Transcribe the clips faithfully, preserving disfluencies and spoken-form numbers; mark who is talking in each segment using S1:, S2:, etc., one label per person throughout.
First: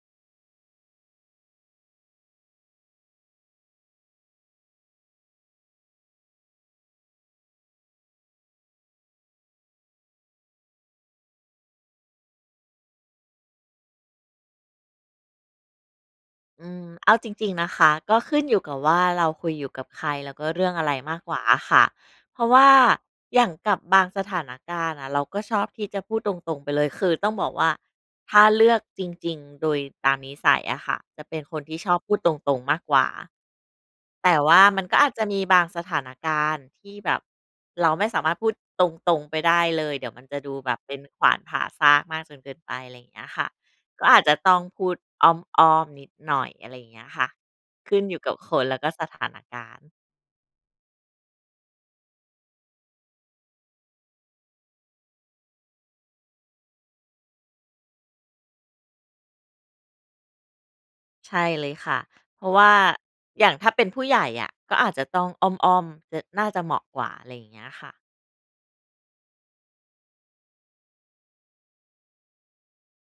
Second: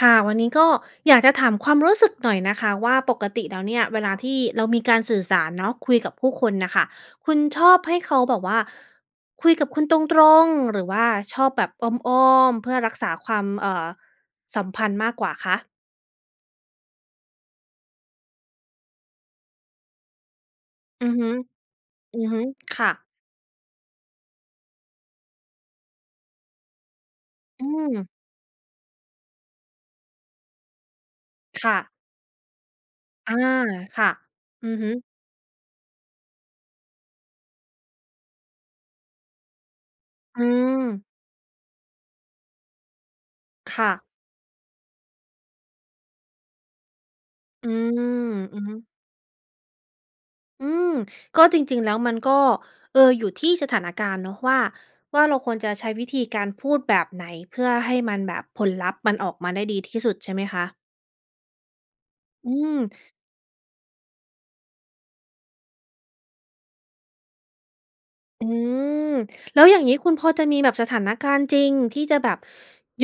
S1: ค่ะ วันนี้ก็อยากจะถามความรู้สึกหน่อยนะคะว่า ปกติแล้วเนี่ย เวลาที่เรามีการสื่อสารเนาะ คุยกับผู้คนน่ะค่ะ คุณชอบให้เขาแบบว่า คุยกับคุณตรง ๆ หรือว่าชอบแบบอ้อม ๆ เพื่อรักษาความ เอ่อ สัมพันธ์มากกว่าคะ?
S2: อืม เอาจริง ๆ นะคะ ก็ขึ้นอยู่กับว่าเราคุยอยู่กับใคร แล้วก็เรื่องอะไร
S1: อื
S2: ม
S1: อ
S2: า
S1: ฮ
S2: ก
S1: ึ
S2: กว่าอะค่ะ
S1: อือฮ
S2: เพ
S1: ึ
S2: ราะว่า
S1: ค่ะ
S2: อย่างกับบางสถานการณ์น่ะ เราก็ชอบที่จะพูดตรง ๆ ไปเลย คือต้องบอก
S1: อ
S2: ว
S1: ื
S2: ่า
S1: ม
S2: ถ้าเลือกจริง ๆ โดยตามนิสัยอะค่ะ จะเป็นคน
S1: ค
S2: ท
S1: ่
S2: ี่
S1: ะ
S2: ชอบพูดตรง ๆ มากกว่า
S1: อา ค่ะ
S2: แต่ว่า
S1: อือ
S2: มัน
S1: ฮ
S2: ก็
S1: ึ
S2: อาจจะมีบางสถานการณ์ ที่แบบเราไม่สามารถพูดตรง ๆ ไปได้เลย เดี๋ยวมันจะ
S1: อื
S2: ดูแบบเป็น
S1: ม
S2: ขวานผ่าซากมากจนเกินไป ไรเงี้ยค่ะ
S1: ค่
S2: ก
S1: ะ
S2: ็อาจจะต้องพูดอ้อม ๆ นิดหน่อย อะไรเงี้ยค่ะ
S1: อื
S2: ขึ
S1: ม
S2: ้นอยู่กับค
S1: อือ
S2: น
S1: ฮ
S2: แ
S1: ึ
S2: ล้วก็สถานการณ์
S1: อืม ก็จริง ๆ แล้วมันก็ เออ อยู่ที่สถานการณ์เนาะ ว่า ว่าเราควรจะใช้วิธีการพูดแบบไหน เพื่อให้มันแบบผลลัพธ์มันออกมาได้ดีที่สุด ใช่ไหมคะ?
S2: ใช่เลยค่ะ เพร
S1: อ
S2: า
S1: ื
S2: ะว่
S1: ม
S2: าอย่างถ้าเป็นผู้ใหญ่อะ ก็อาจจะต้องอ้อม ๆ จ น่าจะเหมาะกว่า อะไรอย่างเงี้ยค่ะ
S1: อือ แล้วอย่างงี้คุณพอจะมีแบบสถานการณ์จริง ที่จะแบบ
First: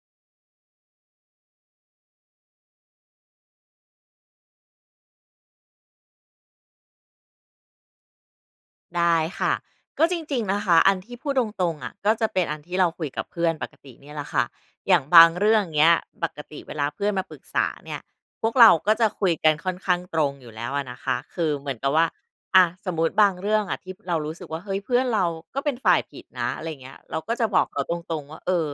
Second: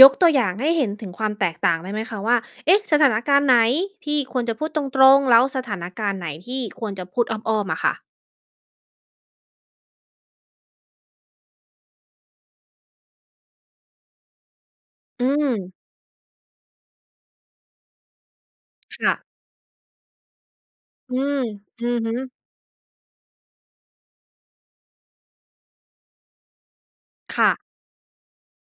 S1: ยกตัวอย่างให้เห็นถึงความแตกต่างได้ไหมคะ? ว่า เอ๊ะ สถานการณ์ไหนที่ควรจะพูดตรง ๆ? แล้วสถานการณ์ไหนที่ควรจะพูดอ้อม ๆ อะค่ะ?
S2: ได้ค่ะ ก็จริง ๆ นะคะ อันที่พูดตรง ๆ อะ ก็จะเป็นอันที่เราคุยกับเพื่อนปกติเนี่ยแหละค่ะ อย่างบ
S1: อื
S2: างเรื่อง
S1: อ
S2: เงี้ยปกติเวลาเพื่อนมาปรึกษาเนี่ย พวกเราก็
S1: ค
S2: จะ
S1: ่ะ
S2: คุยกันค่อนข้างตรงอยู่แล้วอะนะค
S1: อื
S2: ะ
S1: อ
S2: คือเหมือน
S1: อ
S2: ก
S1: ื
S2: ับ
S1: อ
S2: ว่า
S1: ฮึ
S2: อะ สมมติบางเรื่องอะที่เรารู้สึกว่า เฮ้ย เพื่อนเราก็เป็นฝ่ายผิดนะ อะไรเงี้ย เราก็
S1: ค
S2: จะ
S1: ่
S2: บ
S1: ะ
S2: อกเขาตรง ๆ ว่า เออ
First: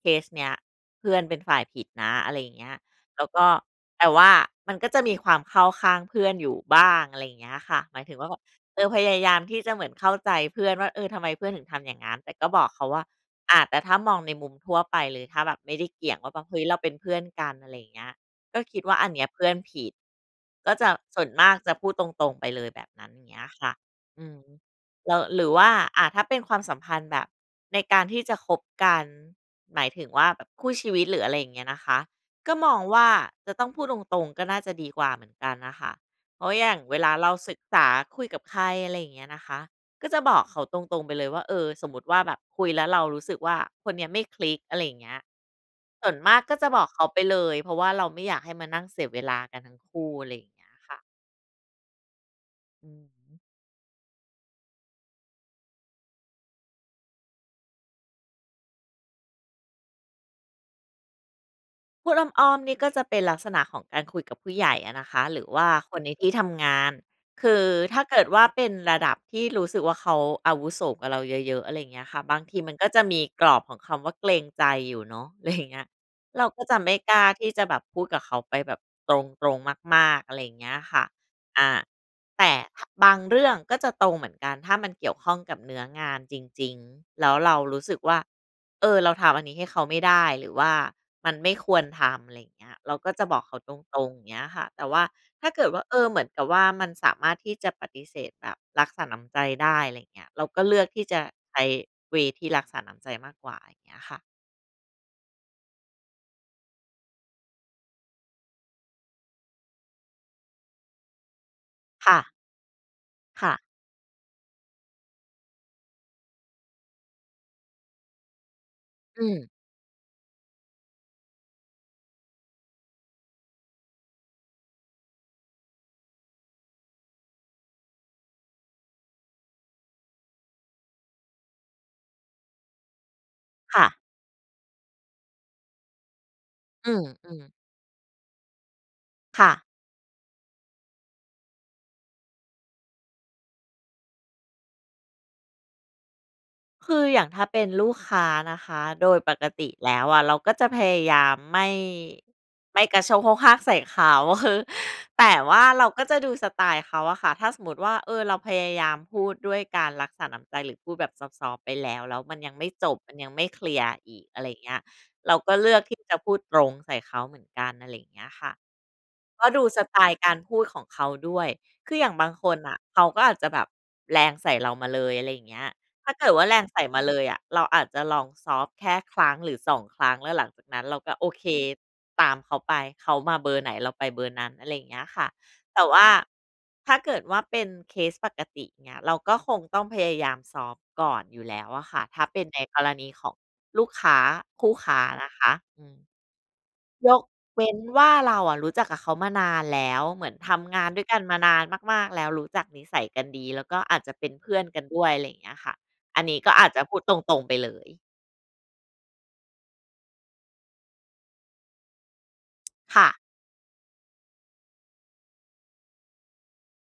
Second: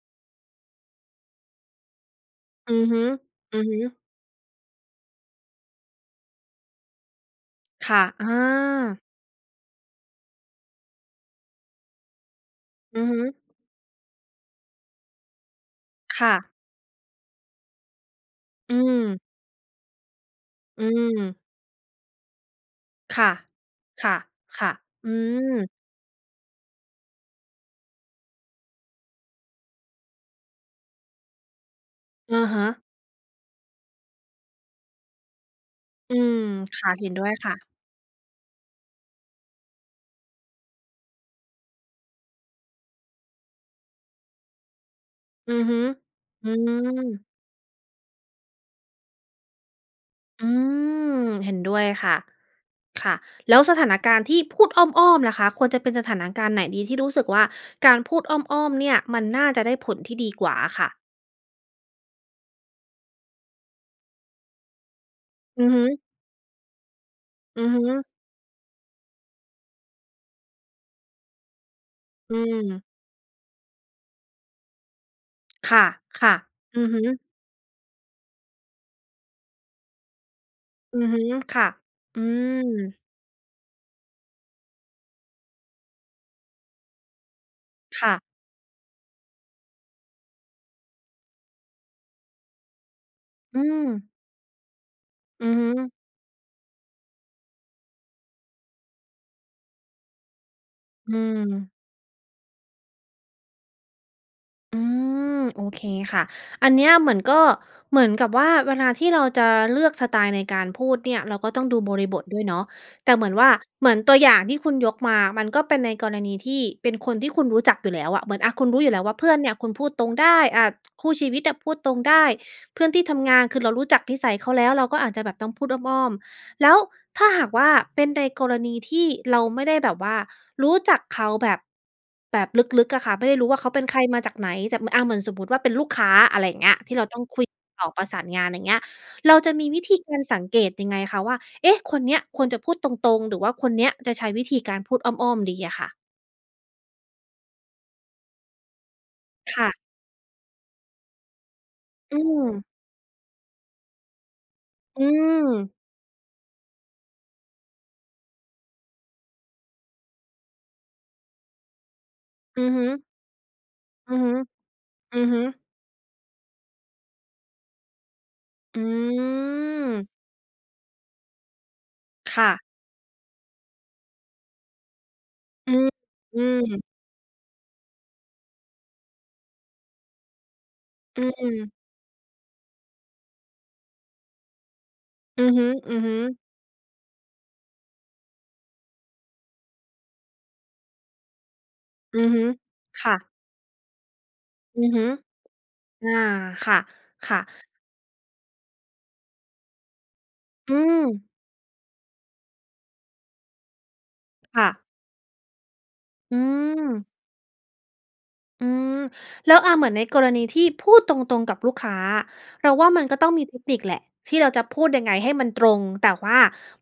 S2: เคสเนี้ยเพื่อนเป็นฝ่ายผิดนะ อะไรเงี้
S1: อื
S2: ย
S1: อฮึ
S2: แล้วก็
S1: อือฮึ
S2: แต่ว่ามันก็จะมีความเข้าข้างเพื่อนอยู่บ้าง อะไรอย่างเงี้ยค่ะ
S1: ค
S2: หม
S1: ่
S2: า
S1: ะ
S2: ยถึงว
S1: อ
S2: ่
S1: า
S2: า เออ พยายามที่จะเหมือนเข้าใจเพื่อนว่า เออทำไมเพื่อนถึงทำอย่างงั้น แต่ก็บอกเขาว
S1: อื
S2: ่า
S1: อฮึ
S2: อา แต่ถ้ามองในมุมทั่วไปเลยถ้าแบบไม่ได้เกี่ยง
S1: ค
S2: ว่
S1: ่
S2: า
S1: ะ
S2: แบบ เฮ้ย เราเป็นเพื่อนกัน อะไรอย่างเงี้ย ก็
S1: อื
S2: คิดว่าอัน
S1: อ
S2: เนี้ยเพื่อนผิด ก็
S1: อื
S2: จะส่วน
S1: อ
S2: มากจะพูดตรง ๆ ไปเลยแบบนั้น
S1: ค่ะ
S2: เงี้ยค่ะ
S1: ค่ะ
S2: อืม
S1: ค่ะ อ
S2: แ
S1: ื
S2: ล้ว หรือว
S1: อ
S2: ่า อะ ถ้าเป็นความสัมพันธ์แบบในการที่จะคบกัน หมายถึงว่า แบบคู่ชีวิต หรืออะไรอย่างเงี้ยนะคะ
S1: อะ
S2: ก็
S1: ฮ
S2: มอง
S1: ะ
S2: ว่า จะต้องพูดตรง ๆ ก็น่าจะดีกว่าเหมือนกันน่ะค่ะ
S1: อื
S2: เ
S1: อ
S2: พราะอย่าง
S1: ค่ะ
S2: เว
S1: เห
S2: ล
S1: ็
S2: า
S1: นด้
S2: เร
S1: ว
S2: า
S1: ยค
S2: ศ
S1: ่
S2: ึก
S1: ะ
S2: ษาคุยกับใคร อะไรอย่างเงี้ยนะคะ ก็จะบอกเขาตรง ๆ ไปเลยว่า เออ สมมติว่า แบบคุยแล้วเรารู้สึกว่า คนเนี้ยไม่คลิก อะไรอย่างเงี้ย
S1: อือฮึ
S2: ส่วนมาก
S1: อื
S2: ก็จะบอกเขาไป
S1: อ
S2: เลย เพราะว่าเราไม่อยากให้มานั่งเสียเวลากันทั้งคู่ อะไรอย
S1: อ
S2: ่
S1: ื
S2: างเงี้ยค่ะ
S1: อ เห็นด้วยค่ะ
S2: อือ
S1: ค่ะ
S2: ฮึ
S1: แล้วสถานการณ์ที่พูดอ้อม ๆ ล่ะคะ ควรจะเป็นสถานการณ์ไหนดีที่รู้สึกว่า การพูดอ้อม ๆ เนี่ย มันน่าจะได้ผลที่ดีกว่าอะค่ะ?
S2: พูดอ้อม ๆ นี่ก็จะเป็นลักษณะของการคุยกับผู้ใหญ่อะนะคะ หรือว
S1: อื
S2: ่า
S1: อฮ
S2: ค
S1: ึ
S2: นในที่ทำงาน คื
S1: อื
S2: อ
S1: อฮ
S2: ถ้า
S1: ึ
S2: เกิดว่าเป็นระดับที่รู้สึกว่า เขาอาวุโสกว่าเราเยอะ ๆ อะไรอย่างเงี้ยค่ะ
S1: อ
S2: บ
S1: ื
S2: างทีมัน
S1: ม
S2: ก็จะมีกรอบของคำว่าเกรงใจอยู่เนาะ ไร
S1: ค
S2: เงี้ย
S1: ่ะ
S2: เราก็จ
S1: ๆ
S2: ะ
S1: อื
S2: ไ
S1: อ
S2: ม่
S1: ฮ
S2: ก
S1: ึ
S2: ล้าที่จะแบบพูดกับเขาไปแบบตรง ๆ มาก ๆ อะไรอย่างเงี้ยค
S1: อื
S2: ่ะ
S1: อฮึ ค
S2: อ
S1: ่ะ
S2: า
S1: อื
S2: แต่ ถ
S1: ม
S2: บางเรื่องก็จะตรงเหมือนกันถ้ามันเกี่ยวข้องกับเนื้องานจริง ๆ แล้ว เรารู้สึก
S1: ค
S2: ว
S1: ่ะ
S2: ่า เออ เราทำอันนี้ให้เขาไม่ได้ หรือว่ามันไม่ควรทำ อะไรเงี้ย เราก็จะบอกเข
S1: อ
S2: า
S1: ื
S2: ตร
S1: ม
S2: ง ๆ เงี้ยค่ะ แต่ว่าถ
S1: อื
S2: ้า
S1: อ
S2: เก
S1: ฮ
S2: ิดว่า
S1: ึ
S2: เออ เหมือนกับว่ามันสามารถที่จะปฏิเสธแบบรักษาน้ำใจได้ อะไรเงี้ย เราก็เลือกที่
S1: อื
S2: จะใช้
S1: ม
S2: เวย์ ที่รักษาน้ำใจมากกว่าไรเงี้ยค่ะ
S1: อืม โอเคค่ะ อันเนี้ยเหมือนก็ เหมือนกับว่าเวลาที่เราจะเลือกสไตล์ในการพูดเนี่ย เราก็ต้องดูบร
S2: ค
S1: ิ
S2: ่
S1: บท
S2: ะ
S1: ด้วยเนาะ แต่เหมือนว
S2: ค
S1: ่
S2: ่
S1: า
S2: ะ
S1: เหมือนตัวอย่างที่คุณยกมา มันก็เป็นในกรณีที่เป็นคนที่คุณรู้จักอยู่แล้วอะ เหมือนอะ คุณรู้อยู่แล้วว่า
S2: อ
S1: เพื่
S2: ื
S1: อน
S2: ม
S1: เนี่ยคุณพูดตรงได้ อ่า คู่ชีวิตอะพูดตรงได้ เพื่อนที่ทำงาน คือเรารู้จักนิสัยเขาแล้ว เราก็อาจจะแบบต้องพูดอ้อม ๆ แล้วถ้าหากว่าเป็นในกรณีที่เราไม่ได้แบบว่ารู้จักเขาแบบ แบบลึก ๆ อะค่ะ ไม่ได้รู้ว่าเขา
S2: ค
S1: เป็
S2: ่
S1: น
S2: ะ
S1: ใครมาจากไหน แต่ ม อ่า เหมือนสมมติว่าเป็นลูกค้า อะไรอย่างเงี้ย
S2: อื
S1: ที่เราต้องคุ
S2: ม
S1: ย
S2: ๆ
S1: ติดต่อประสานงาน อย่างเงี้ย เรา
S2: ค่
S1: จะม
S2: ะ
S1: ีวิธีการสังเกตยังไงคะ? ว่า เอ๊ะ คนเนี้ยควรจะพูดตรง ๆ หรือว่าคนเนี้ยจะใช้วิธีการพูดอ้อม ๆ ดีอะค่ะ
S2: คืออย่างถ้าเป็นลูกค้านะคะ โดยปก
S1: ค
S2: ต
S1: ่
S2: ิ
S1: ะ
S2: แล้วอะเราก็จะพยายามไม่
S1: อืม
S2: ไม่กระโชกโฮกฮากใส่เขา อือฮึ
S1: อื
S2: แต่ว่า
S1: ม
S2: เราก็จะดูสไตล์เขาอะค่ะ ถ้าสมมุติว่า เออ เราพยายามพูดด้วยการรักษาน้ำใจหรือพูดแบบซอฟต์ ๆ ไปแล้ว แล้วมันยัง
S1: อื
S2: ไม่
S1: อฮึ
S2: จบ มันยังไม่เคลียร์อ
S1: อื
S2: ี
S1: อ
S2: ก
S1: ฮึ
S2: อะไรเงี้ย
S1: อือ
S2: เรา
S1: ฮึ
S2: ก็เลือกที่จะพูดตรงใส่เขาเหมือนกัน อะไรเงี้ยค่ะ
S1: อื
S2: ก็ดูสไต
S1: อ
S2: ล์การพูดของเขาด้วย คืออย่างบาง
S1: ค
S2: ค
S1: ่
S2: น
S1: ะ
S2: น่ะ เขาก็อาจจะแบบแรงใส่เรามาเลย อะไรเงี้ย
S1: อือ
S2: ถ้าเกิด
S1: อ
S2: ว
S1: ื
S2: ่าแรงใส่
S1: ม
S2: มาเลยอะ เราอาจจะลองซอฟต์แค่ครั้ง หรือ สอง ครั้ง แล้วหลังจากนั้นเราก็
S1: อื
S2: โอเค
S1: ม
S2: ตามเขาไป เขามาเบอร์ไหนเราไปเบอร์นั้น อะไรเงี้ยค่ะ
S1: อือฮ
S2: แต่ว่า
S1: ึ ๆ
S2: ถ้าเกิดว่าเป็นเคสปกติเนี่ย เราก็คงต้องพยายามซอฟต์ก่อนอยู่แล้วอะค่ะ ถ
S1: อ
S2: ้า
S1: ือ
S2: เป
S1: ฮ
S2: ็
S1: ึ
S2: นในกรณ
S1: ค
S2: ี
S1: ่
S2: ข
S1: ะ
S2: องลูกค้า คู่
S1: อื
S2: ค
S1: อ
S2: ้
S1: ฮ
S2: า
S1: ึ
S2: นะคะ อืม
S1: อา ค่ะ
S2: ยก
S1: ค่ะ
S2: เว้นว่าเราอะรู้จักกับเขามานานแล้ว เหมือนท
S1: อ
S2: ำ
S1: ื
S2: งานด้วยกัน
S1: ม
S2: มานานมาก ๆ แล้ว รู้จักนิสัยกันดี แล้วก็อาจจะเป็นเพื่
S1: ค
S2: อน
S1: ่
S2: กั
S1: ะ
S2: นด้วย อะไรเงี้ยค่ะ อันน
S1: อื
S2: ี้ก็อาจจะพูด
S1: ม
S2: ตรง ๆ ไปเลย
S1: อืม แล้ว อ่า เหมือนในกรณีที่พูดตรง ๆ กับลูกค้า เราว่า
S2: ค
S1: มัน
S2: ่ะ
S1: ก็ต้องมีเทคนิคแหละ ที่เราจะพูดยังไงให้มันตรง แต่ว่า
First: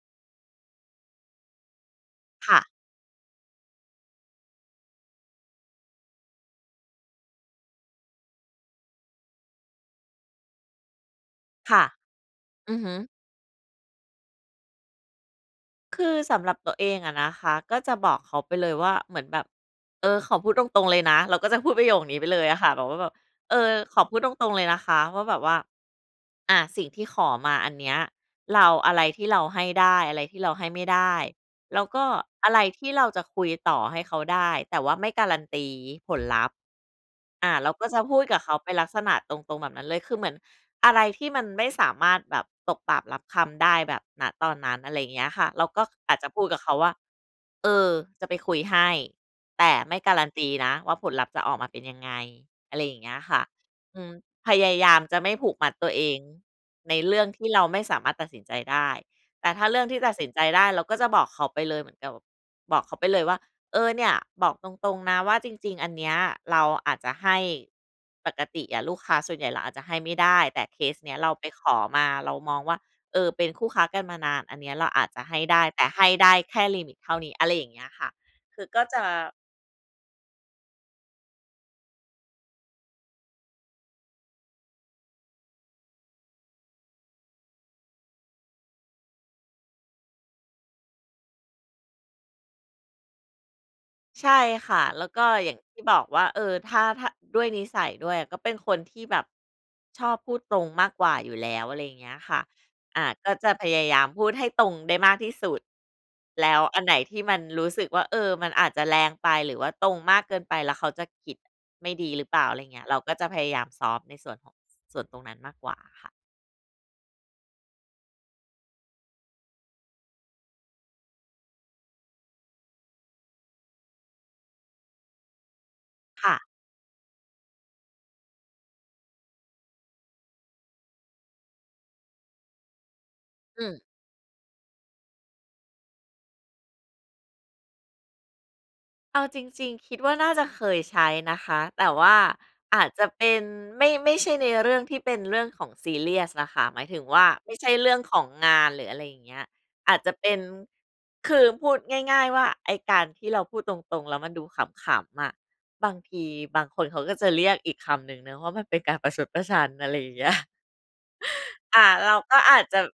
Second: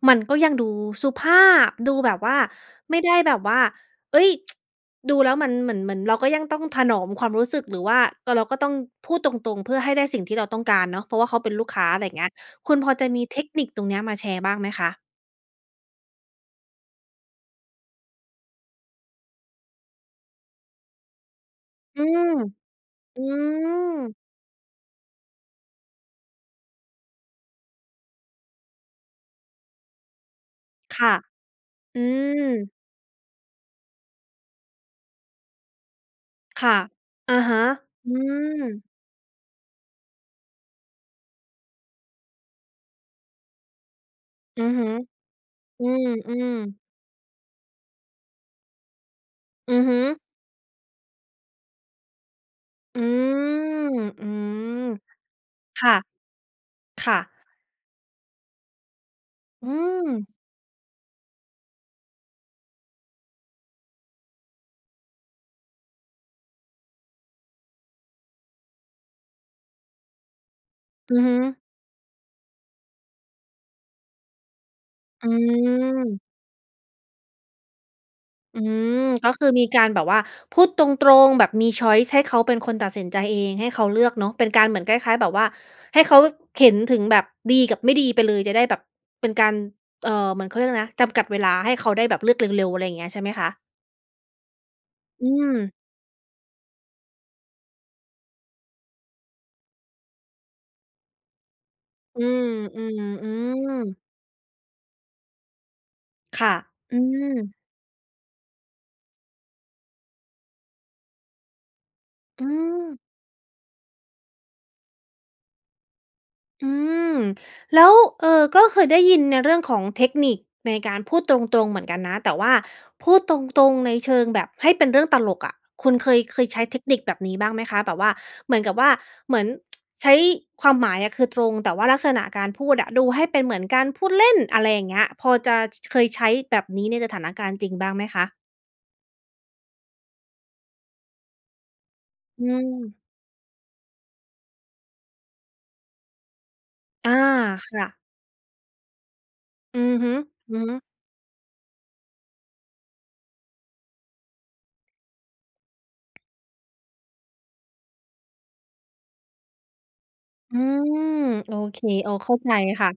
S1: มันก็ยังดูสุภาพ ดูแบบว่า
S2: ค่ะ
S1: ไม่ได้แบบว่า เฮ้ย ดูแล้วมันเหมือน เหมือนเราก็ยังต้องถนอมความรู้สึก หรือว่า ก็เราก็ต้องพูดตรง ๆ เพื่อให้ได้สิ่งที่เราต้องการเนาะ เพราะว่าเขาเป็นลูก
S2: ค
S1: ค
S2: ่ะ
S1: ้า อะไรเงี้ย ค
S2: อ
S1: ุ
S2: ื
S1: ณ
S2: อฮ
S1: พอ
S2: ึ
S1: จะมีเทคนิคตรงเนี้ย มาแชร์บ้างไหมคะ?
S2: คือสำหรับตัวเองอะนะคะ ก็จะบอกเขาไปเลยว่าเหมือนแบบ เออ ขอพูดตรง ๆ เลยนะ เราก็จะพูดประโย
S1: อื
S2: คนี้ไป
S1: อ
S2: เลยอะค่ะ แบบว่าแบบ
S1: อื
S2: เออ ขอพ
S1: อ
S2: ูดตรง ๆ เลยนะคะว่าแบบว่า อา สิ่งที่ขอมาอันเนี้ย เรา อะไรที่เราให้ได้ อะไรที่เราให้ไม่ได
S1: ค่ะ
S2: ้ แล้วก
S1: อื
S2: ็อะไร
S1: ม
S2: ที่เราจะคุยต่อให้เขาได้ แต่ว่าไม่การันตี ผลลัพธ์
S1: ค่ะ อะ
S2: อ
S1: ฮ
S2: า
S1: ะ
S2: เราก็จะ
S1: อื
S2: พูดกับเขาเป็น
S1: ม
S2: ลักษณะตรง ๆ แบบนั้นเลย คือเหมือนอะไรที่มันไม่สามารถแบบตกปากรับคำได้แบบ ณ ตอน
S1: อื
S2: น
S1: อ
S2: ั้น
S1: ฮึ
S2: อะไรเงี้ยค่ะ เราก
S1: อ
S2: ็
S1: ื
S2: อาจจะพูด
S1: ม
S2: กับเขา
S1: ๆ
S2: ว่า เออ จะไปคุยให้ แต
S1: อ
S2: ่
S1: ือฮ
S2: ไม่
S1: ึ
S2: การันตีนะว่า ผลลัพธ์จะออกมาเป็นยังไง อะไรอย่
S1: อื
S2: างเงี้ยค่ะ
S1: ม
S2: อืม
S1: อื
S2: พยา
S1: ม
S2: ยามจะไม่ผูกมัด
S1: ค
S2: ตั
S1: ่
S2: ว
S1: ะ
S2: เองใน
S1: ค
S2: เ
S1: ่
S2: รื
S1: ะ
S2: ่องที่เราไม่สามารถตัดสินใจได้ แต่ถ้
S1: อื
S2: าเรื่องที่ตัด
S1: ม
S2: สินใจได้ เราก็จะบอกเขาไปเลย เหมือนกับบอกเขาไปเลยว่า เออ เนี่ยบอกตรง ๆ นะ ว่าจริง ๆ อันเนี้ยเราอาจจะให้ ปกติอะลูกค้าส่วนใหญ่ เราอาจจะให้ไม่ได้ แต่เคสนี
S1: อื
S2: ้
S1: อ
S2: เร
S1: ฮ
S2: า
S1: ึ
S2: ไปขอมา เรามองว่า เออ เป็นคู่ค้ากันมานาน อันนี้เราอาจจะ
S1: อ
S2: ให้ได้ แต่ให้
S1: ืม
S2: ได้แค่ลิมิตเท่านี้ อะไรอย่างเงี้ยค่ะ ค
S1: อื
S2: ือก็จ
S1: ม
S2: ะ
S1: ก็คือมีการแบบว่า พูดตรง ๆ แบบมี ชอยซ์ ให้เขาเป็นคนตัดสินใจเอง ให้เขาเลือกเนาะ เป็นการเหมือนคล้าย ๆ แบบว่า ให้เขาเห็นถึงแบบดีกับไม่ดีไปเลย จะได้แบบเป็นการ เอ่อ เหมือน เขาเรียกไรนะ จำกัดเวลา ให้เขาได้แบบเลือกเร็ว ๆ อะไรเงี้ย ใช่ไหมคะ?
S2: ใช่ค่ะ แล้วก
S1: อ
S2: ็
S1: ื
S2: อย่าง
S1: อ
S2: ที่บอกว่า เออ ถ้า ถ้าด้วยนิสัยด้วย ก็เป็นคนที่แบบชอบพูดตรงมากกว่าอยู่แล้ว อะไรอย่างเงี้ย
S1: อื
S2: ค่ะ อา ก็จะพ
S1: ม
S2: ยา
S1: ๆ
S2: ย
S1: ๆ
S2: ามพูดให้ตรงได้มากที่สุด
S1: ค
S2: แล
S1: ่ะ
S2: ้วอันไห
S1: อ
S2: น
S1: ื
S2: ที่มัน
S1: อ
S2: รู้สึกว่า เออ มันอาจจะแรงไป หรือว่าตรงมากเกินไป แล้วเขาจะคิดไม่ดีหรือเปล่
S1: อ
S2: า
S1: ื
S2: อะไรอย่างเงี้ย เรา
S1: อ
S2: ก็จะพยายามซอฟต์ในส่วนของ ส่วนตรงนั้นมากกว่าค่ะ
S1: อืม แล้ว เออ ก็เคยได้ยินในเรื่องของเทคนิคในการพูดตรง ๆ เหมือนกันนะ แต่ว่าพูดตรง ๆ ในเชิงแบบให้เป็นเรื่องตลกอะ คุณเคย
S2: ค่
S1: เค
S2: ะ
S1: ยใช้เทคนิคแบบนี้บ้างไหมคะ? แบบว่าเหมือนกับว่า เหมือน ใช้ความหมายอะคือตรง แต่ว่าลักษณะการพูดอะดูให้เป็นเหมือ
S2: อ
S1: น
S2: ื
S1: ก
S2: อ
S1: ารพูดเล่น อะไรอย่างเงี้ย พอจะ ช เคยใช้แบบนี้ในสถานการณ์จริงบ้างไหมคะ?
S2: เอาจริง ๆ คิดว่า น่าจะเคยใช้นะคะ แต่ว่า
S1: อื
S2: อาจ
S1: อ
S2: จะเป็นไม่ ไม่ใช่ในเรื่องที่เป็นเรื่องของซีเรียสอะค่ะ หมายถึง
S1: อา
S2: ว่า ไม่ใช่
S1: ค่
S2: เรื
S1: ะ
S2: ่องของงาน หรืออะไรอย่างเงี้ย
S1: อื
S2: อ
S1: อ
S2: าจ
S1: ฮ
S2: จะ
S1: ึ
S2: เป็น
S1: อือฮึ
S2: คือพูดง่าย ๆ ว่า ไอ้การที่เราพูดตรง ๆ แล้วมันดูขำ ๆ อะ บางทีบางคนเขาก็จะเรียกอีกคำหนึ่งนะว่า มันเป็นการประชดประชัน อะไรอย่าง เงี้ย
S1: อือ โอเ
S2: อ
S1: ค
S2: ่า เ
S1: อ
S2: ร
S1: ้อ
S2: า
S1: เข้
S2: ก
S1: า
S2: ็
S1: ใจ
S2: อาจจะ
S1: ค่ะ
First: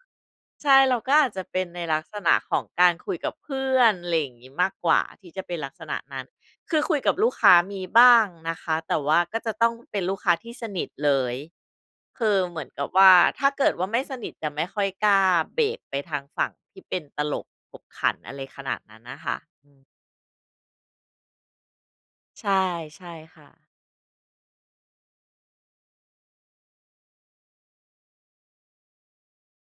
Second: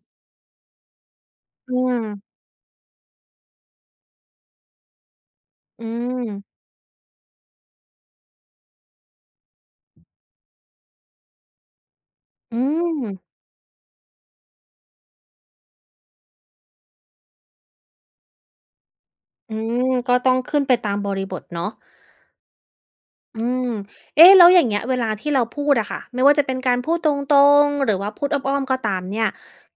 S2: ใช่ เราก็อาจจะเป็น
S1: อื
S2: ในลักษ
S1: อ
S2: ณะของการคุยกับเพื่อน อะไรอย่างงี้ มากกว่าที่จะเป็นลักษ
S1: อื
S2: ณะนั้น
S1: อ
S2: คือคุยกับลูกค้ามีบ้างนะคะ แต่ว่าก็จะต้องเป็นลูกค้าที่สนิทเลย คือเ
S1: อ
S2: ห
S1: ื
S2: มือนกับว่า
S1: อ
S2: ถ้าเกิดว่าไม่สนิทจะไม่ค่อยกล้าเบรกไปทางฝั่งที่เป็นตลกขบขัน อะไรขนาดนั้นน่ะค่ะ
S1: อื
S2: อือ
S1: อ ก็ต้องขึ้นไปตามบริบทเนาะ
S2: ใช่ ๆ ค
S1: อื
S2: ่ะ
S1: อ เอ๊ะ! แล้วอย่างเงี้ยเวลาที่เราพูดอะค่ะ ไม่ว่าจะเป็นการพูดตรง ๆ หรือว่าพูดอ้อม ๆ ก็ตามเนี่ย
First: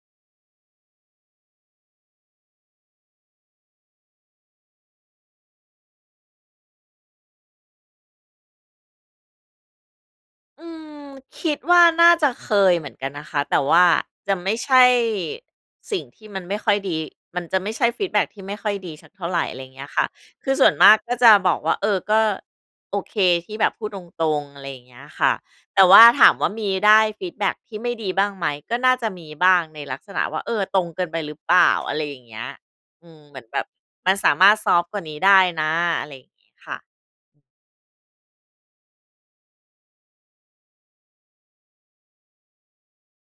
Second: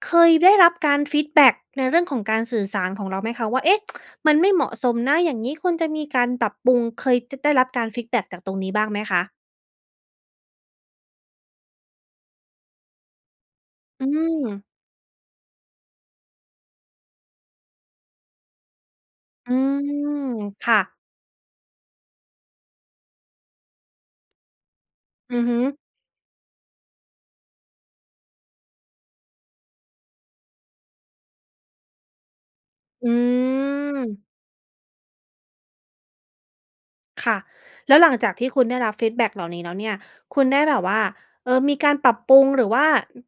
S1: เคยได้รับการฟีดแบ็กในเรื่องของการสื่อสารของเราไหมคะ? ว่า เอ๊ะ มันไม่เหมาะสมนะ อย่างงี้ ควรจะมีการปรับปรุง เคยจะได้รับการฟีดแบคจากตรงนี้บ้างไหมคะ?
S2: อืม คิดว่าน่าจะเคยเหมือนกันนะคะ แต่ว่า
S1: อื
S2: จะไม่
S1: ม
S2: ใช่สิ่งที่มันไม่ค่อยดี มันจะไม่ใช่ฟีดแบ็กที่ไม่ค่อยดีสักเท่าไร
S1: อื
S2: อะไรอย่าง
S1: ม
S2: เงี้ยค่ะ คือส่
S1: ค
S2: ว
S1: ่
S2: นม
S1: ะ
S2: ากก็จะบอกว่า เออ ก็โอเคที่แบบพูดตรง ๆ อะไรอย่างเงี้ยค่ะ
S1: อือฮึ
S2: แต่ว่าถามว่า มีได้ฟีดแบ็กที่ไม่ดีบ้างไหม ก็น่าจะมีบ้างในลักษณะว่า เออ ตรงเกินไปหรือเปล่า อะไรอย่างเงี้ย อ
S1: อื
S2: ืม เหมือนแบบมัน
S1: ม
S2: สามารถซอฟต์กว่านี้ได้นะ อะไรอย่างงี้ค่ะ
S1: ค่ะ แล้วหลังจากที่คุณได้รับฟีดแบ็กเหล่านี้แล้วเนี่ย คุณได้แบบว่า เออ มีการปรับปรุง หรือว่า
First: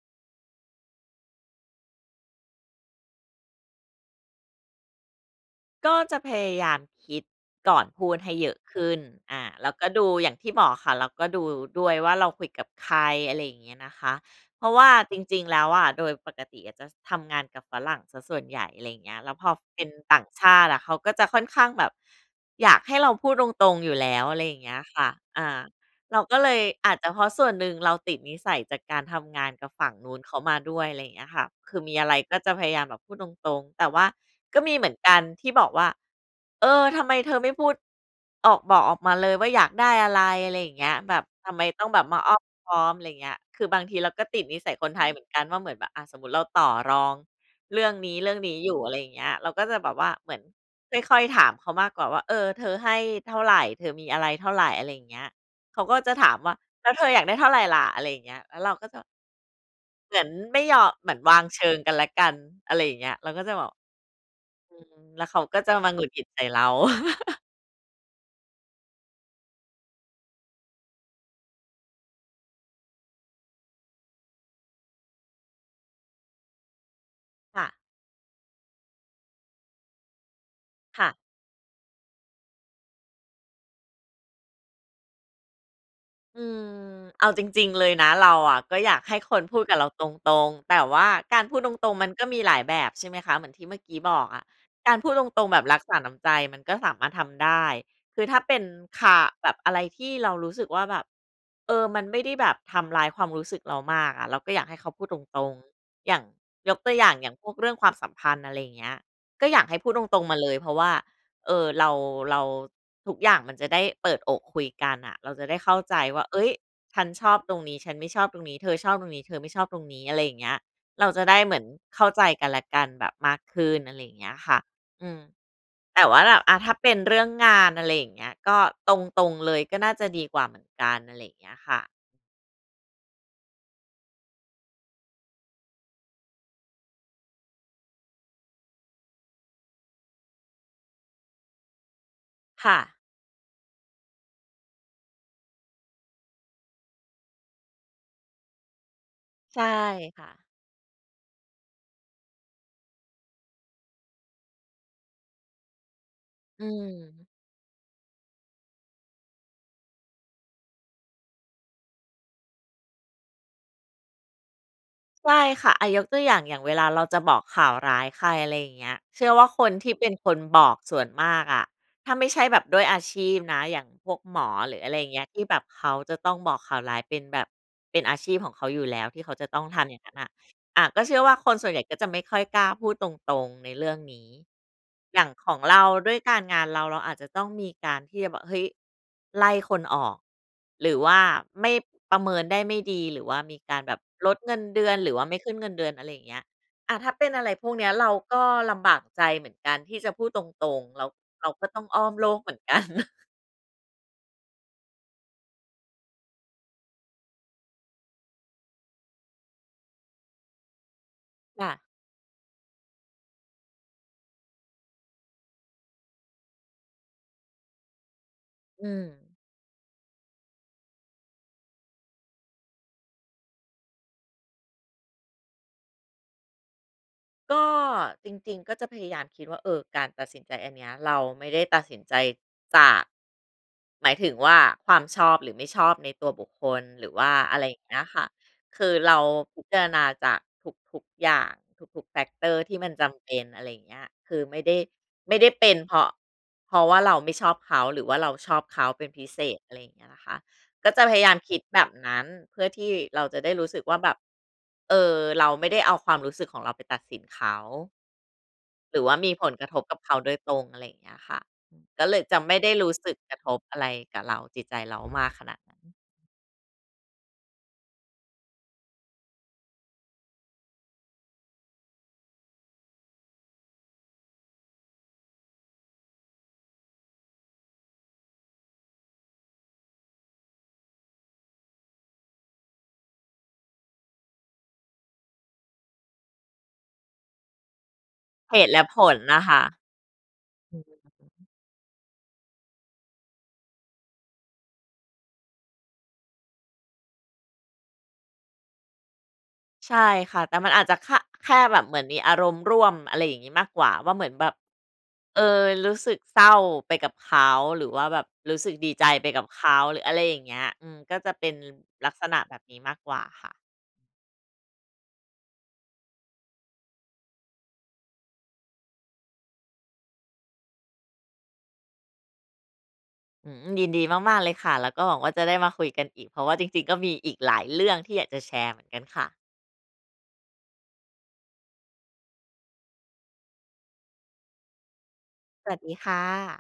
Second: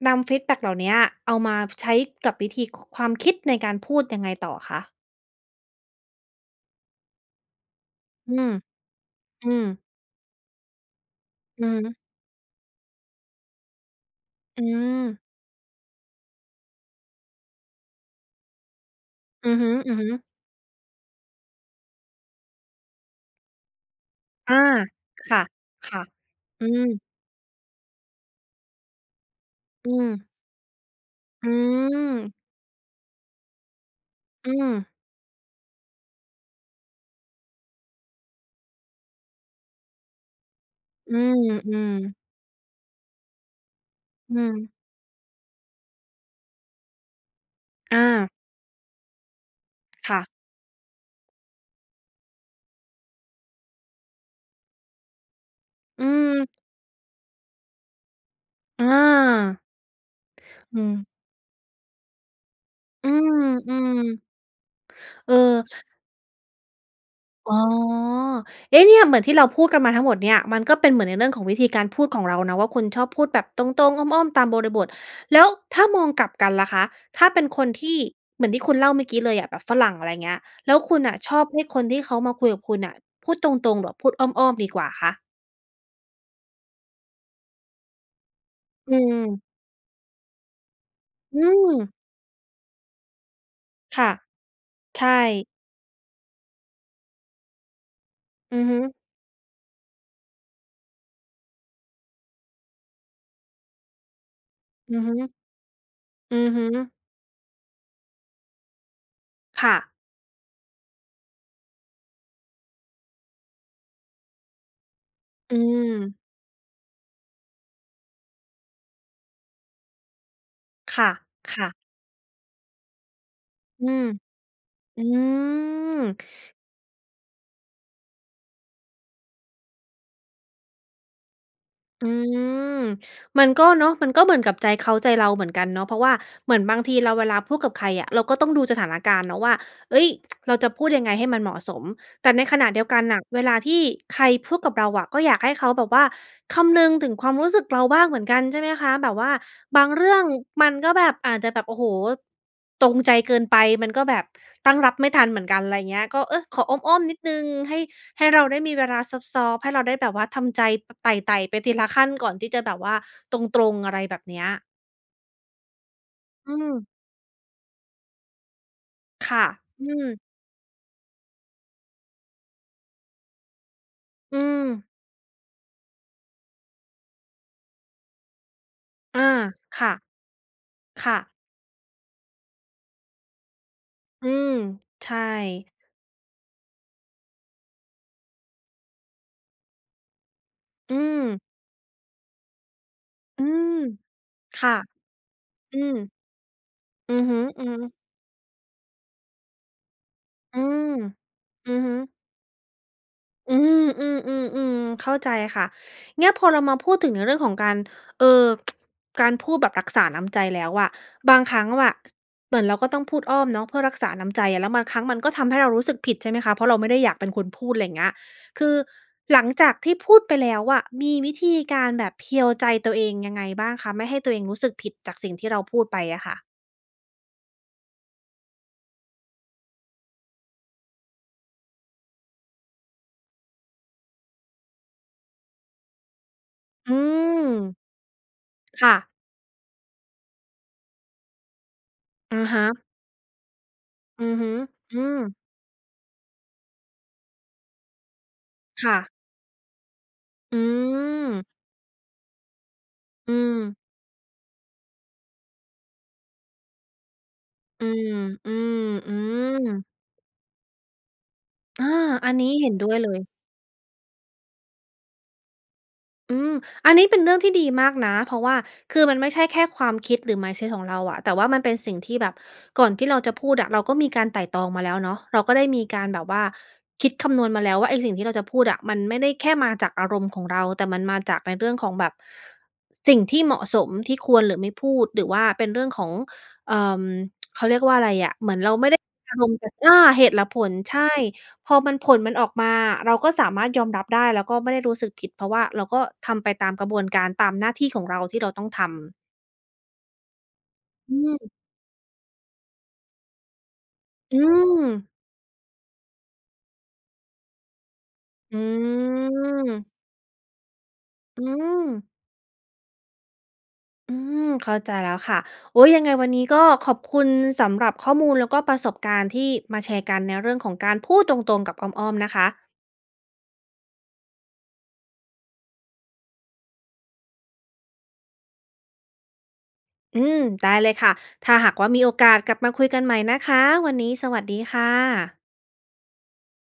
S1: นำฟีดแบ็กเหล่าเนี้ย เอามาใช้กับวิธี ค ความคิดในการพูดยังไงต่อคะ?
S2: ก็จะพยายามคิดก่อนพูดให
S1: อื
S2: ้เ
S1: ม
S2: ยอะขึ้น อา
S1: อื
S2: แ
S1: ม
S2: ล้วก็ดูอย่างที่บอกค่ะ เราก็ดู
S1: อือ
S2: ด้
S1: ฮึ
S2: วยว่าเราคุยกับใคร อะไรอย่างเงี้ยนะคะ
S1: อ
S2: เ
S1: ื
S2: พราะว่าจ
S1: ม
S2: ริง ๆ แล้วอะ โดยปกติอะจะทำงานกับฝรั่งเสียส่วนใหญ่ อะไรอย่างเงี้ย แล้วพ
S1: อื
S2: อ
S1: อ
S2: เป็น
S1: ฮึ
S2: ต่
S1: ๆ
S2: างชาติอะเขาก็จะค่อนข้างแบบอยากให้เราพูดตรง ๆ อยู่แล้ว อะไร
S1: อ
S2: อย่
S1: า
S2: างเงี้ยค่ะ
S1: ค่
S2: อ
S1: ะ
S2: า
S1: ค่ะ
S2: เราก็เลย
S1: อื
S2: อาจ
S1: ม
S2: จะเพราะส่วนหนึ่งเราติดนิสัยจากการทำงานกับฝั
S1: อื
S2: ่งนู้น
S1: ม
S2: เขามาด้วย อะไรอย่างเงี้ยค่ะ
S1: อื
S2: คือมีอะไร
S1: ม
S2: ก็จะพยายามแบบพูดตรง ๆ แต่ว่า
S1: อื
S2: ก็มีเหมื
S1: ม
S2: อนกันที่บอกว่า "เออ ทำไมเธอไม่พูด ออก บอกออกมาเลยว่าอยากได้อะไร" อะไรอย่างเงี้ย
S1: อ
S2: "แ
S1: ื
S2: บบทำไมต้อ
S1: ม
S2: งแบบ
S1: ๆ
S2: มาอ้อมค้อม" อะไรเงี้ย คือบางทีเราก็
S1: อ
S2: ต
S1: ื
S2: ิดนิส
S1: ม
S2: ัยคนไทยเหมือนกันว่า เหมือนแบบ อ่า สมมติเราต่อรองเรื่อง
S1: อ
S2: น
S1: า
S2: ี้ ๆ อยู่ อะไรอย่างเงี้ย เราก็จะแบบว่า
S1: ค่ะ
S2: เหมือนค่อย ๆ ถามเขามากกว่าว่า "เออ เธอให้เท่าไร เธอมีอะไรเท่าไร" อะไรอย่างเงี้ย เขาก็
S1: อื
S2: จะถาม
S1: ม
S2: ว่า "แล้วเธออยากได้เท่าไรล่ะ" อะไรอย่างเงี้ย แล้วเราก
S1: อ
S2: ็จะ
S1: า
S2: เหมือนไม่ย
S1: อื
S2: อม
S1: ม
S2: เหมือนวางเชิงกันและกัน อะไรอย่างเง
S1: อ
S2: ี
S1: ื
S2: ้ย เราก็จะแบบ
S1: ม ๆ
S2: อืม แล้ว
S1: เออ
S2: เขาก็จะมาหงุดหงิดใส่เรา
S1: อ๋อ เอ๊ะ! เนี่ยเหมือนที่เราพูดกันมาทั้งหมดเนี่ย มันก็เป็นเหมือนในเรื่องของวิธีการพูดของเรานะว่า คุณชอบพูดแบบตรง ๆ อ้อม ๆ ตามบริบท แล้วถ้ามองกลับกันล่ะคะ ถ้าเป็น
S2: ค
S1: ค
S2: ่
S1: น
S2: ะ
S1: ที่ เหมือนที่คุณเล่าเมื่อกี้เลยอะ แบบฝรั่งอะไรเงี้ย แล้วคุ
S2: ค
S1: ณ
S2: ่ะ
S1: น่ะชอบให้คนที่เขามาคุยกับคุณน่ะพูดตรง ๆ หรือว่า พูดอ้อม ๆ ดีกว่าคะ?
S2: อือ เอาจริง ๆ เลยนะ เราอะก็อ
S1: อ
S2: ย
S1: ื
S2: ากให้ค
S1: อ
S2: นพูดกับเราตรง ๆ แต่ว่าก
S1: อ
S2: า
S1: ื
S2: รพูดตร
S1: ม
S2: ง ๆ มันก็มีหลายแบบ ใช่ไหมคะ เหมือนที่เมื่อกี้
S1: ค่ะ
S2: บอกอะ การ
S1: ใช
S2: พู
S1: ่
S2: ดตรง ๆ แบบรักษาน้ำใจ มันก็สามารถทำได้ คือถ้าเป
S1: อื
S2: ็
S1: อ
S2: น
S1: ฮึ
S2: คา แบบอะไรที่เรารู้สึกว่าแบบ เออ มันไม่ได้แบบทำร้ายความรู้สึกเรามากอะ เราก็อยากให้เขา
S1: อื
S2: พ
S1: อ
S2: ูด
S1: ฮึ
S2: ตรง ๆ อย่าง
S1: อือฮึ
S2: ยกตัวอย่าง อย่างพวกเรื่องความสัมพันธ์ อะไรเงี้ย ก็อย
S1: ค
S2: ากใ
S1: ่
S2: ห้พ
S1: ะ
S2: ูดตรง ๆ มาเลย เพราะว่า เออ เรา เรา ทุกอย่างมันจะได้เปิดอกคุยกันน่ะ เราจะ
S1: อ
S2: ไ
S1: ื
S2: ด้เข้าใจ
S1: ม
S2: ว่า เฮ้ย ฉันชอบตรงนี้ ฉันไม่ชอบตรงนี้ เธอชอบตรงนี้ เธอไม่ชอบตรงนี้ อะไรเงี้ย
S1: ค
S2: เ
S1: ่
S2: รา
S1: ะ
S2: จะได้เ
S1: ค
S2: หมือ
S1: ่
S2: น
S1: ะ
S2: เข้าใจกันและกันแบบมากขึ้น
S1: อื
S2: อะไร
S1: ม
S2: เงี้ยค่ะ
S1: อื
S2: อืม แต่ว่
S1: ม
S2: าแบบ อ่า ถ้าเป็นเรื่องงาน อะไรอย่างเงี้ย ก็ตรง ๆ เลยก็น่าจะดีกว่าเหมือนกัน อะไรเงี้ยค่ะ
S1: อือ มันก็เนาะ มันก็เหมือนกับใจเขาใจเราเหมือนกันเนาะ เพราะว่าเหมือนบางทีเราเวลาพูดกับใครอะ เราก็ต้องดูสถานการณ์เนาะว่า เฮ้ย เราจะพูดยังไงให้มันเหมาะสม แต่ในขณ
S2: ค
S1: ะ
S2: ่
S1: เดียว
S2: ะ
S1: กันน่ะ เวลาที่ใครพูดกับเราอะ ก็อยากให้เขาแบบว่าคำนึงถึงความรู้สึกเราบ้างเหมือนกัน ใช่ไหมคะ? แบบว่า
S2: ใช่
S1: บางเรื่อ
S2: ค
S1: ง
S2: ่ะ
S1: มันก็แบบ อาจจะแบบ โอ้โฮ ตรงใจเกินไป มันก็แบบตั้งรับไม่ทันเหมือนกัน ไรเงี้ย ก็ เออ ข
S2: อ
S1: อ
S2: ื
S1: อ้อม ๆ นิด
S2: ม
S1: หนึ่ง ให้ ให้เราได้มีเวลาซอฟต์ ๆ ให้เราได้แบบว่าทำใจ ไต่ ๆ ไปทีละขั้นก่อนที่จะแบบว่าตรง ๆ อะไรแบบเนี้ย
S2: ใช่ค่ะ อา ยกตัวอย่าง
S1: อื
S2: อย่างเว
S1: ม
S2: ลาเราจะบอกข่าวร้ายใคร ไรเงี้ย เชื
S1: ค
S2: ่อ
S1: ่
S2: ว่
S1: ะ
S2: าคน
S1: อื
S2: ที่เป็น
S1: ม
S2: คนบอกส่วนมากอะ ถ้าไม่ใช่แบบด้วยอาชีพนะ อย่างพวก
S1: อ
S2: ห
S1: ื
S2: มอ หรือ
S1: ม
S2: อะไรเงี้ย ที่แบบเขาจะต้องบอกข่าวร้ายเป็นแบบ เป็นอาชีพของเขาอยู่แล้วท
S1: อ
S2: ี
S1: า
S2: ่เขาจะต้องท
S1: ค่
S2: ำ
S1: ะ
S2: อย่างงั้นน่ะ อะ ก
S1: ค
S2: ็เช
S1: ่
S2: ื่อว่
S1: ะ
S2: าคนส่วนใหญ่ก็จะไม่ค่อยกล้าพูดตรง ๆ ในเรื่องนี
S1: อ
S2: ้
S1: ืม ใช่
S2: อย่างของเรา ด้วยการงานเรา เราอาจจะต้องมีการที่จะบอก เฮ้ย! ไล่คนออก หร
S1: อ
S2: ื
S1: ื
S2: อว่า
S1: ม
S2: ไม่ ประเมินได้ไม่ดี หรือว่า
S1: อื
S2: มี
S1: ม
S2: การแบบลดเงิ
S1: ค
S2: น
S1: ่ะ
S2: เดือน หรือว่าไม่ขึ้นเงิน
S1: อื
S2: เดือน
S1: ม
S2: อะไรเงี้ย อา ถ้
S1: อื
S2: า
S1: อ
S2: เป็
S1: ฮ
S2: นอะไรพ
S1: ึ
S2: วกเนี้ย
S1: ๆ
S2: เราก็ลำบากใจเหมือนกันที่จะพูดต
S1: อื
S2: รง
S1: ม
S2: ๆ แล้วเราก็
S1: อื
S2: ต
S1: อ
S2: ้อง
S1: ฮึ
S2: อ้อมโลกเหมือน กัน
S1: อืม ๆ ๆ ๆ เข้าใจค่ะ เนี่ยพอเรามาพูดถึงในเรื่องของการ เอ่อ การพูดแบบรักษาน้ำใจแล้วอะ บางคร
S2: ค
S1: ั้
S2: ่
S1: งอะ
S2: ะ
S1: ว่า ส เหมือนเราก็ต้องพูดอ้อมเนาะ เพื่อรักษาน้ำใจอะ แล้วบางครั้งมันก็ทำให้เรารู้สึกผิดใช่ไหมคะ เพราะเราไม่ได้อยากเป็นคนพูด ไรเงี้ย คือ
S2: อืม
S1: หลังจากที่พูดไปแล้วอะ มีวิธีการแบบเพียวใจตัวเองยังไงบ้างคะ? ไม่ให้ตัวเองรู้สึกผิดจากสิ่งที่เราพูดไปอะค่ะ
S2: ก็ จริง ๆ ก็จะพยายามคิดว่า เออ การตัดสินใจอันเนี้ยเราไม่ได้ตัดสินใจจาก หมายถึงว่า ความชอบหรือไม่ชอบในตัวบุคคล
S1: อื
S2: หรือว่า
S1: ม
S2: อะไรอย่างเงี้ยค่ะ ค
S1: ค
S2: ื
S1: ่
S2: อ
S1: ะ
S2: เราพิจารณาจากทุก ๆ อย่าง ทุก ๆ
S1: อะ
S2: Factor
S1: ฮ
S2: ที่
S1: ะ
S2: มันจำเป็น อะไรอย่างเงี้ย
S1: อื
S2: ค
S1: อ
S2: ือ
S1: ฮึ
S2: ไม่ได้
S1: อือ
S2: ไม่ได้เป็น เพราะ เพราะว่าเราไม่ชอบเขาหรือว่าเราชอบเขา
S1: ค่
S2: เป็น
S1: ะ
S2: พิเศษ อะไรอย่างเงี้ยนะคะ
S1: อื
S2: ก็จะพยายาม
S1: อ
S2: คิดแบบนั้น เพื่อที่เรา
S1: อื
S2: จะได้รู้
S1: อ
S2: สึกว่า แบบ เออ เราไม่ได้เอาความรู้สึกของเราไปตัดสินเขา
S1: อือ อือ
S2: หรือ
S1: อ
S2: ว
S1: ื
S2: ่ามีผลกระท
S1: อ
S2: บกับเขาโดยตรง อะไรอย่างเงี้ยค่ะ
S1: อา
S2: ก็เลย
S1: อัน
S2: จะ
S1: นี้
S2: ไม่
S1: เ
S2: ไ
S1: ห
S2: ด
S1: ็
S2: ้
S1: นด้
S2: รู้
S1: วยเล
S2: สึก
S1: ย
S2: กระทบอะไรกับเรา จิตใจเรามากขนาดนั้น
S1: อือ อันนี้เป็นเรื่องที่ดีมากนะ เพราะว่าคือมันไม่ใช่แค่ความคิดหรือ mindset ของเราอะ แต่ว่ามันเป็นสิ่งที่แบบก่อนที่เราจะพูดอะเราก็มีการไตร่ตรองมาแล้วเนาะ เราก็ได้มีการแบบว่าคิดคำนวณมาแล้วว่า ไอ้สิ่งที่เราจะพูดอะมันไม่ได้แค่มาจากอารมณ์ของเรา แต่มันมาจากในเรื่องของแบบ ส สิ่งที่เหมาะสม ที่ควร หรือไม่พูด หรือว่าเป็นเรื่องของ เอ่อ เขาเรียกว่าไร อะ เหม
S2: เ
S1: ื
S2: ห
S1: อน
S2: ต
S1: เร
S2: ุ
S1: า
S2: และ
S1: ไม่ไ
S2: ผ
S1: ด้
S2: ล
S1: อ
S2: น
S1: า
S2: ่ะ
S1: ร
S2: ค
S1: มณ์
S2: ่ะ
S1: จะ ส อา เหตุ และผล
S2: อือฮ
S1: ใช่
S2: ึ
S1: พอมัน ผลมันออกมาเราก็สามารถยอมรับได้ แล้วก็ไม่ได้รู้สึกผิด เพราะว่าเราก็ทำไปตามกระบวนการ ตามหน้าที่ของเราที่เราต้องทำ
S2: ใช่ค่ะ แต่มันอาจจะค
S1: อื
S2: ่า แ
S1: อ
S2: ค่แบบเหมือนมีอารมณ์ร่วม อะไรอย่างงี้มากกว่า ว่า เหมือน
S1: อื
S2: แบบ
S1: อ
S2: เออ รู้สึกเศร้าไปกับเขา หรือว่าแบบรู
S1: อื
S2: ้สึกดีใจไปกับเขา
S1: อ
S2: หรืออะไรอย่างเงี้ย อืม ก็จะ
S1: อ
S2: เ
S1: ื
S2: ป็นนิม
S1: อ
S2: ลักษณะแบบนี้มากกว่าค่ะ
S1: อืม เข้าใจแล้วค่ะ โอ๊ย! ยังไงวันนี้ก็ขอบคุณสำหรับข้อมูล แล้วก็ประสบการณ์ที่มาแชร์กัน ในเรื่องของการพูดตรง ๆ กับอ้อม ๆ นะคะ
S2: อื้อฮือ ยินดีมาก ๆ เลยค่ะ แล้วก็หวังว่า จะได้มาคุยกันอีก เพราะว่าจริง ๆ ก็มีอีกหลายเรื่องที่อยากจะแชร์เหมือนกันค่ะ
S1: อืม ได้เลยค่ะ ถ้าหากว่า มีโอกาสกลับมาคุยกันใหม่นะคะ วันนี้ สวัสดีค่ะ
S2: สวัสดีค่ะ